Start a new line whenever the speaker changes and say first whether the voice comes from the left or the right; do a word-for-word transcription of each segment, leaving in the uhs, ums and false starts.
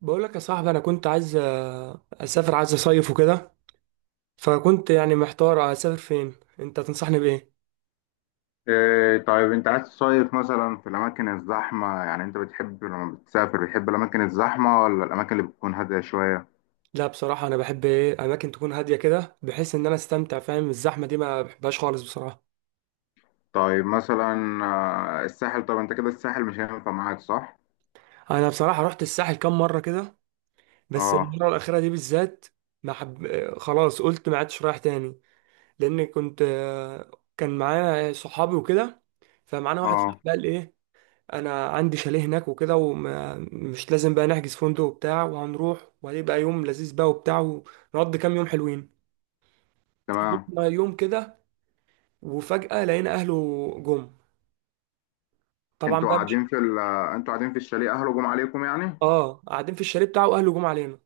right: بقول لك يا صاحبي، انا كنت عايز آه، اسافر، عايز اصيف وكده. فكنت يعني محتار اسافر فين. انت تنصحني بايه؟
left: إيه، طيب انت عايز تصيف مثلا في الاماكن الزحمه؟ يعني انت بتحب لما بتسافر بتحب الاماكن الزحمه ولا الاماكن اللي بتكون هاديه شويه؟
right: لا بصراحه انا بحب ايه اماكن تكون هاديه كده، بحيث ان انا استمتع، فاهم. الزحمه دي ما بحبهاش خالص بصراحه.
left: طيب مثلا آه، الساحل. طب انت كده الساحل مش هينفع معاك صح؟
right: انا بصراحه رحت الساحل كام مره كده، بس
left: اه.
right: المره الاخيره دي بالذات. ما حب... آه، خلاص قلت ما عدتش رايح تاني. لان كنت آه، كان معايا صحابي وكده. فمعانا واحد
left: اه.
right: صاحبي قال ايه، انا عندي شاليه هناك وكده، ومش لازم بقى نحجز فندق وبتاع، وهنروح وهيبقى يوم لذيذ بقى وبتاع، ونقضي كام يوم حلوين.
left: تمام.
right: قضينا يوم كده، وفجأة لقينا اهله جم. طبعا
left: انتوا
right: بقى مش...
left: قاعدين في ال آه، انتوا قاعدين في الشاليه اهله جم عليكم يعني؟
right: اه، قاعدين في الشاليه بتاعه واهله جم علينا.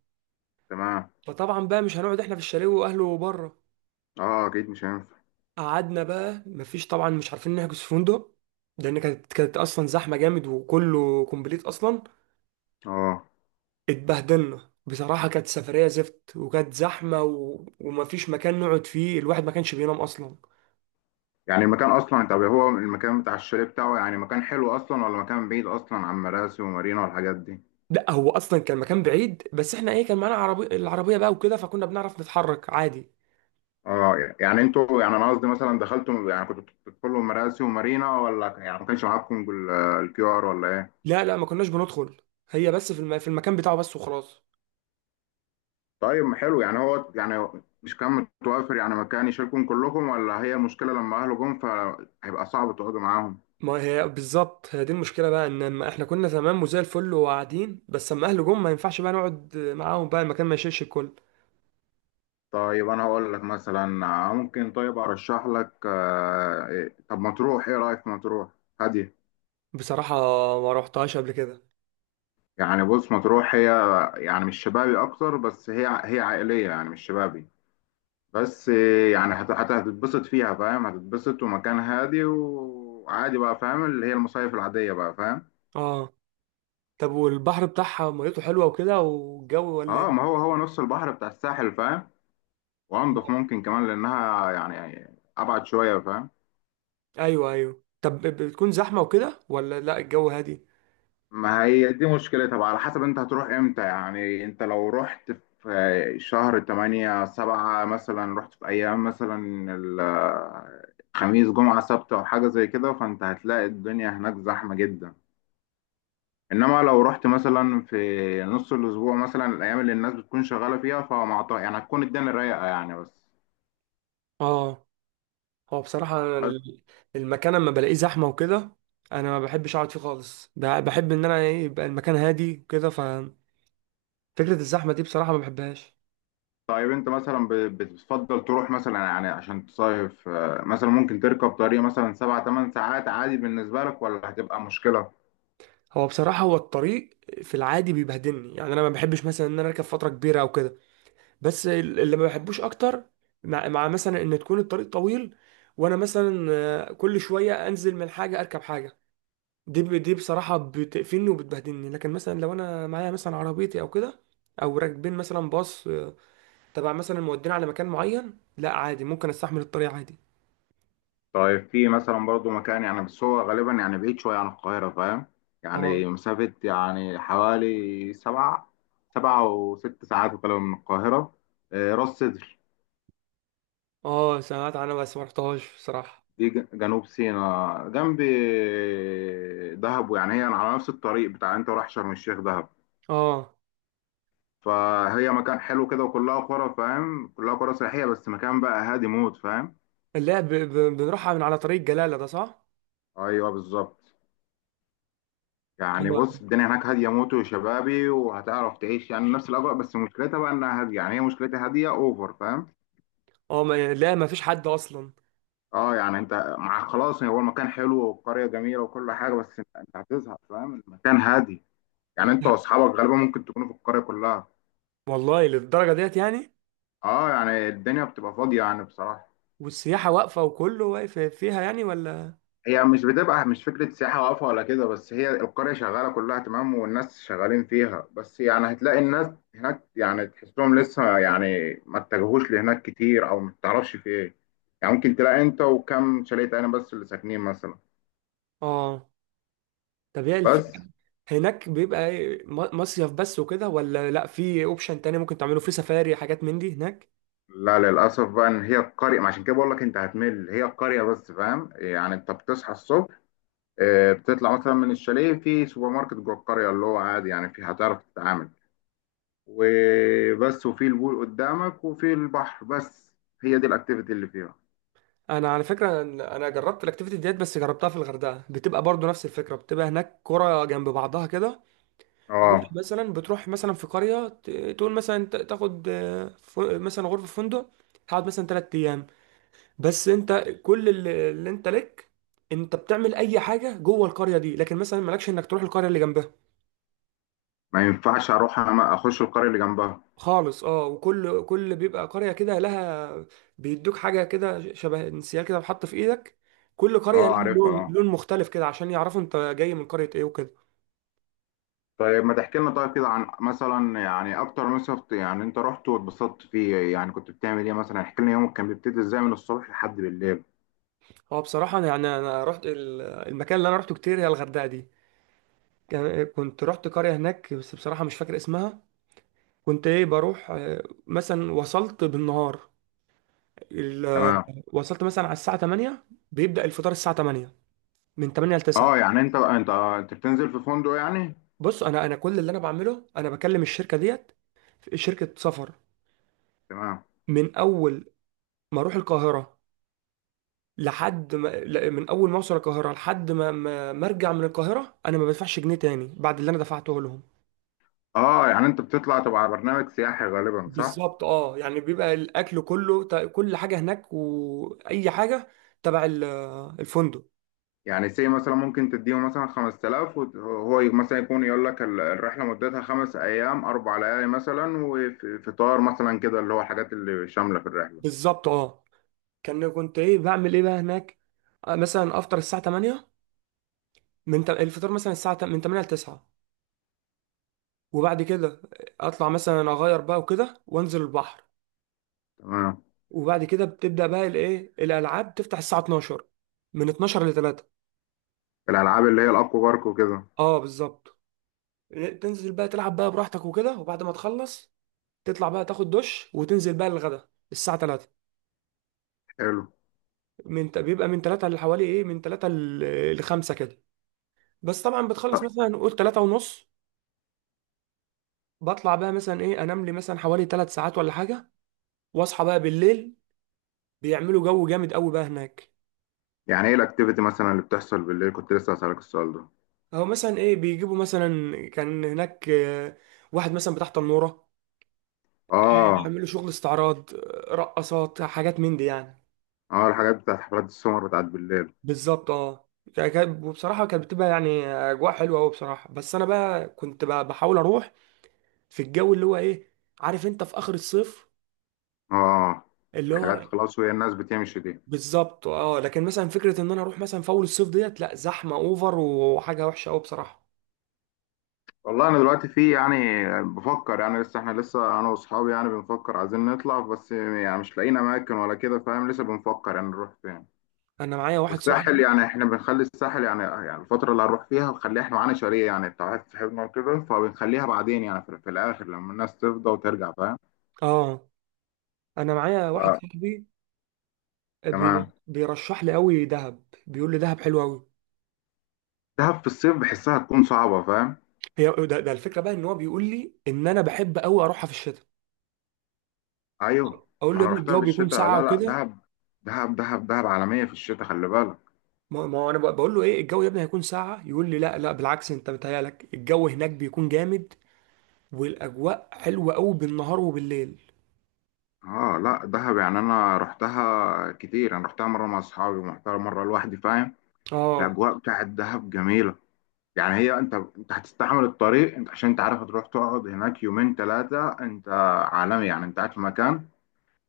left: تمام.
right: فطبعا بقى مش هنقعد احنا في الشاليه واهله بره.
left: اه، اكيد مش هينفع.
right: قعدنا بقى، مفيش طبعا، مش عارفين نحجز فندق، لان كانت كانت اصلا زحمه جامد وكله كومبليت اصلا.
left: اه،
right: اتبهدلنا بصراحة، كانت سفرية زفت، وكانت زحمة و... ومفيش مكان نقعد فيه، الواحد ما كانش بينام أصلا.
left: يعني المكان اصلا، طب هو المكان بتاع الشاليه بتاعه يعني مكان حلو اصلا ولا مكان بعيد اصلا عن مراسي ومارينا والحاجات دي؟
right: لا هو أصلا كان مكان بعيد، بس احنا ايه كان معانا عربي... العربية بقى وكده، فكنا بنعرف نتحرك عادي.
left: اه، يعني انتوا، يعني انا قصدي مثلا دخلتوا، يعني كنتوا بتدخلوا مراسي ومارينا ولا يعني ما كانش معاكم الكيو ار ولا ايه؟
right: لا، لا، ما كناش بندخل. هي بس في, الم... في المكان بتاعه بس وخلاص.
left: طيب، ما حلو يعني، هو يعني مش كان متوفر يعني مكان يشيلكم كلكم ولا هي المشكله لما اهله جم فهيبقى صعب تقعدوا معاهم؟
right: ما هي بالظبط هي دي المشكلة بقى، ان لما احنا كنا تمام وزي الفل وقاعدين بس، اما اهله جم ما ينفعش بقى نقعد معاهم، بقى المكان ما يشيلش الكل.
left: طيب انا هقول لك مثلا آه، ممكن، طيب ارشح لك آه، إيه- طب مطروح، ايه رايك في مطروح؟ هاديه.
right: بصراحة، ما روحتهاش قبل كده.
left: يعني بص مطروح هي، يعني مش شبابي اكتر، بس هي هي عائليه يعني مش شبابي. بس إيه، يعني هت- هت- هتتبسط فيها فاهم، هتتبسط ومكان هادي وعادي بقى فاهم، اللي هي المصايف العادية بقى فاهم.
right: اه، طب والبحر بتاعها ميته حلوة وكده، والجو ولا
left: اه،
right: ايه؟
left: ما هو هو نفس البحر بتاع الساحل فاهم. وانضف ممكن كمان لانها يعني يعني ابعد شوية فاهم.
right: ايوه، ايوه، طب ب- بتكون زحمه وكده، ولا لا الجو هادي؟
left: ما هي دي مشكلتها بقى، على حسب انت هتروح امتى. يعني انت لو رحت في شهر تمانية سبعة مثلا، رحت في ايام مثلا ال- خميس جمعة سبت او حاجة زي كده، فانت هتلاقي الدنيا هناك زحمة جدا. انما لو رحت مثلا في نص الاسبوع مثلا، الايام اللي الناس بتكون شغاله فيها، فمع ط- يعني هتكون الدنيا رايقه يعني. بس
right: اه. هو بصراحه أنا
left: بس
right: ال- المكان اما بلاقيه زحمه وكده، انا ما بحبش اقعد فيه خالص، ب- بحب ان انا إيه يبقى المكان هادي وكده، ففكره الزحمه دي بصراحه ما بحبهاش.
left: طيب انت مثلا ب- بتفضل تروح مثلا يعني عشان تصيف آه، مثلا ممكن تركب طريق مثلا سبع تمن ساعات عادي بالنسبه لك ولا هتبقى مشكله؟
right: هو بصراحه، هو الطريق في العادي بيبهدلني يعني، انا ما بحبش مثلا ان انا اركب فتره كبيره او كده. بس ال- اللي ما بحبوش اكتر، مع, مع مثلا ان تكون الطريق طويل، وانا مثلا آه، كل شويه انزل من حاجه اركب حاجه، دي ب- دي بصراحة بتقفلني وبتبهدلني. لكن مثلا لو أنا معايا مثلا عربيتي أو كده، أو راكبين مثلا باص، آه، تبع مثلا مودينا على مكان معين، لا عادي ممكن أستحمل الطريق عادي.
left: طيب في مثلا برضو مكان، يعني بس هو غالبا يعني بعيد شويه عن القاهره فاهم. يعني
right: اه.
left: مسافه يعني حوالي سبع سبعة وست ساعات وكلام من القاهره. آه، راس سدر.
right: اه، سمعت عنها بس ما رحتهاش بصراحة.
left: دي ج- جنوب سيناء، جنب دهب، يعني هي على نفس الطريق بتاع انت رايح شرم الشيخ دهب.
right: اه.
left: فهي مكان حلو كده، وكلها قرى فاهم، كلها قرى سياحية، بس مكان بقى هادي موت فاهم.
right: لا ب... ب... بنروح من على طريق جلالة ده صح؟
left: ايوه، بالظبط. يعني
right: ايوه.
left: بص الدنيا هناك هادية موت وشبابي، وهتعرف تعيش يعني نفس الأجواء، بس مشكلتها بقى إنها هادية، يعني هي مشكلتها هادية أوفر فاهم.
right: اه، ما... لا ما فيش حد أصلا.
left: اه، يعني انت، مع خلاص، هو المكان حلو والقرية جميلة وكل حاجة، بس انت، أنت هتزهق فاهم، المكان هادي.
right: و-
left: يعني انت واصحابك غالبا ممكن تكونوا في القرية كلها.
right: والله للدرجة ديت يعني.
left: اه، يعني الدنيا بتبقى فاضية يعني بصراحة.
right: والسياحة واقفة وكله واقف فيها يعني ولا؟
left: هي مش بتبقى، مش فكرة سياحة واقفة ولا كده، بس هي القرية شغالة كلها تمام، والناس شغالين فيها، بس يعني هتلاقي الناس هناك يعني تحسهم لسه يعني ما اتجهوش لهناك كتير، أو ما تعرفش في إيه. يعني ممكن تلاقي أنت وكم شاليه تاني بس اللي ساكنين مثلا.
right: اه. طب هي
left: بس.
right: الفكرة هناك بيبقى إيه، م- مصيف بس وكده، ولا لا في اوبشن تاني ممكن تعمله، في سفاري حاجات من دي هناك؟
left: لا، للأسف بقى، إن هي القرية، ما عشان كده بقول لك أنت هتمل، هي القرية بس فاهم. يعني أنت بتصحى الصبح، آه، بتطلع مثلا من الشاليه، في سوبر ماركت جوه القرية اللي هو عادي يعني، في هتعرف تتعامل، وبس، وفي البول قدامك وفي البحر بس. هي دي الاكتيفيتي اللي فيها.
right: انا على فكره، انا أنا جربت الاكتيفيتي ديت بس جربتها في الغردقه، بتبقى برضو نفس الفكره، بتبقى هناك قرى جنب بعضها كده. ممكن
left: اه،
right: مثلا بتروح مثلا في قريه، ت- تقول مثلا ت- تاخد آه، ف- مثلا غرفه في فندق، تقعد مثلا ثلاث ايام، بس انت كل اللي اللي انت لك، انت بتعمل اي حاجه جوه القريه دي، لكن مثلا مالكش انك تروح القريه اللي جنبها
left: ما ينفعش اروح أنا اخش القرية اللي جنبها.
right: خالص. اه، وكل كل بيبقى قرية كده لها، بيدوك حاجة كده شبه انسيال كده بتحط في ايدك، كل
left: اه،
right: قرية لها
left: عارفها
right: لون
left: اه.
right: لون مختلف كده، عشان يعرفوا انت جاي من قرية ايه وكده.
left: طيب ما تحكي لنا طيب كده عن مثلا يعني اكتر مصيف يعني انت رحت واتبسطت فيه، يعني كنت بتعمل ايه مثلا، احكي لنا يومك كان بيبتدي ازاي من الصبح لحد بالليل.
right: هو بصراحة انا يعني انا رحت ال- المكان اللي انا رحته كتير هي الغردقة دي. كان- كنت رحت قرية هناك، بس بصراحة مش فاكر اسمها. كنت ايه بروح، آه، مثلا وصلت بالنهار، ال- آه،
left: تمام.
right: وصلت مثلا على الساعة تمانية. بيبدأ الفطار الساعة تمانية، من تمانية ل
left: اه،
right: تسعة.
left: يعني انت انت آه، انت بتنزل في فندق يعني؟
right: بص، انا انا كل اللي انا بعمله انا بكلم الشركة ديت، شركة سفر.
left: تمام.
right: من اول ما اروح القاهره لحد ما، لا، من اول ما اوصل القاهره لحد ما ما ما ارجع من القاهره، انا ما بدفعش جنيه تاني بعد اللي انا دفعته لهم.
left: اه، يعني انت بتطلع تبع برنامج سياحي غالبا صح؟
right: بالظبط، اه، يعني بيبقى الاكل كله، ت- كل حاجه هناك واي حاجه تبع ال- الفندق.
left: يعني سي مثلا ممكن تديله مثلا خمس تلاف، وهو مثلا يكون يقول لك ال- الرحله مدتها خمس ايام اربع ليالي مثلا، وفطار مثلا كده، اللي هو الحاجات اللي شامله في الرحله.
right: بالظبط، اه. كان كنت ايه بعمل ايه بقى هناك؟ آه، مثلا افطر الساعه تمانية، من تم- الفطار مثلا الساعه تم- من تمانية ل تسعة، وبعد كده اطلع مثلا اغير بقى وكده وانزل البحر.
left: تمام.
right: وبعد كده بتبدأ بقى الايه الالعاب تفتح الساعة اتناشر، من اثنا عشر ل تلاتة.
left: الالعاب اللي هي الاكوا بارك وكده.
right: اه، بالظبط. إيه، تنزل بقى تلعب بقى براحتك وكده، وبعد ما تخلص تطلع بقى تاخد دش، وتنزل بقى للغدا الساعة ثلاثة.
left: حلو.
right: من بيبقى من ثلاثة لحوالي ايه من ثلاثة ل خمسة كده، بس طبعا بتخلص مثلا نقول ثلاثة ونص. بطلع بقى مثلا ايه انام لي مثلا حوالي ثلاث ساعات ولا حاجة، واصحى بقى بالليل. بيعملوا جو جامد قوي بقى هناك.
left: يعني ايه الاكتيفيتي مثلا اللي بتحصل بالليل؟ كنت لسه هسألك السؤال ده.
right: او مثلا ايه بيجيبوا مثلا، كان هناك آه، واحد مثلا بتاع تنورة،
left: اه.
right: عملوا شغل استعراض، رقصات حاجات من دي يعني.
left: اه، الحاجات بتاعت حفلات السمر بتاعت بالليل.
right: بالظبط، اه. كا- كا- وبصراحة كانت بتبقى يعني أجواء حلوة أوي بصراحة، بس أنا بقى كنت بقى بحاول أروح في الجو اللي هو إيه، عارف أنت، في آخر الصيف،
left: اه. آه.
right: اللي هو...
left: الحاجات خلاص وهي الناس بتمشي دي.
right: بالظبط، اه. لكن مثلا فكرة إن أنا أروح مثلا في أول الصيف ديت، لأ زحمة أوفر وحاجة وحشة أوي بصراحة.
left: والله انا دلوقتي في يعني بفكر يعني، لسه احنا لسه انا واصحابي يعني بنفكر عايزين نطلع، بس يعني مش لاقيين اماكن ولا كده فاهم، لسه بنفكر يعني نروح فين.
right: أنا معايا واحد
left: والساحل
right: صاحبي.
left: يعني احنا بنخلي الساحل يعني، يعني الفترة اللي هنروح فيها بنخليها، احنا معانا شاليه يعني بتاع واحد صاحبنا وكده، فبنخليها بعدين يعني في, في الاخر لما الناس تفضى وترجع فاهم.
right: اه. أنا معايا واحد صاحبي بي...
left: فتمام.
right: بيرشح لي أوي دهب، بيقول لي دهب حلوة أوي.
left: دهب في الصيف بحسها تكون صعبة فاهم.
right: هي ده, ده الفكرة بقى، إن هو بيقول لي إن أنا بحب أوي أروحها في الشتاء.
left: ايوه.
right: اقول له
left: ما
right: يا
left: انا
right: ابني
left: رحتها
right: الجو بيكون
left: بالشتاء،
right: ساقعه
left: لا لا،
right: وكده.
left: دهب دهب دهب دهب عالمية في الشتاء، خلي بالك.
right: ما ما هو انا بقول له ايه الجو يا ابني هيكون ساقعه، يقول لي لا، لا، بالعكس، انت متهيألك الجو هناك بيكون جامد، والاجواء حلوه قوي بالنهار وبالليل.
left: اه لا، دهب يعني انا رحتها كتير، انا رحتها مره مع اصحابي ورحتها مره لوحدي فاهم.
right: اه.
left: الاجواء بتاعت دهب جميله. يعني هي، انت، انت هتستحمل الطريق، انت عشان انت عارف هتروح تقعد هناك يومين ثلاثه، انت عالمي يعني، انت قاعد في مكان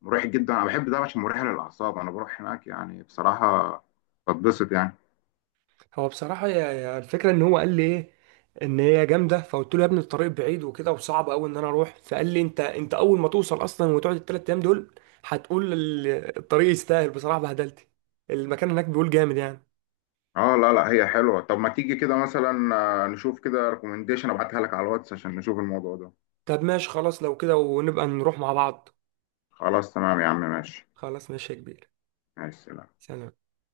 left: مريح جدا. انا بحب دهب عشان مريحه للاعصاب، انا بروح هناك يعني بصراحه بتبسط يعني.
right: هو بصراحه يا يا الفكره ان هو قال لي ايه، ان هي جامده، فقلت له يا ابني الطريق بعيد وكده وصعب قوي ان انا اروح، فقال لي انت انت اول ما توصل اصلا وتقعد الثلاث ايام دول، هتقول ال- الطريق يستاهل بصراحه بهدلتي. المكان هناك بيقول جامد يعني.
left: اه لا لا، هي حلوه. طب ما تيجي كده مثلا آه، نشوف كده ريكومنديشن، ابعتها لك على الواتس عشان نشوف الموضوع ده.
right: طب ماشي، خلاص لو كده ونبقى نروح مع بعض.
left: خلاص تمام يا عم ماشي.
right: خلاص ماشي يا كبير.
left: مع السلامه.
right: سلام.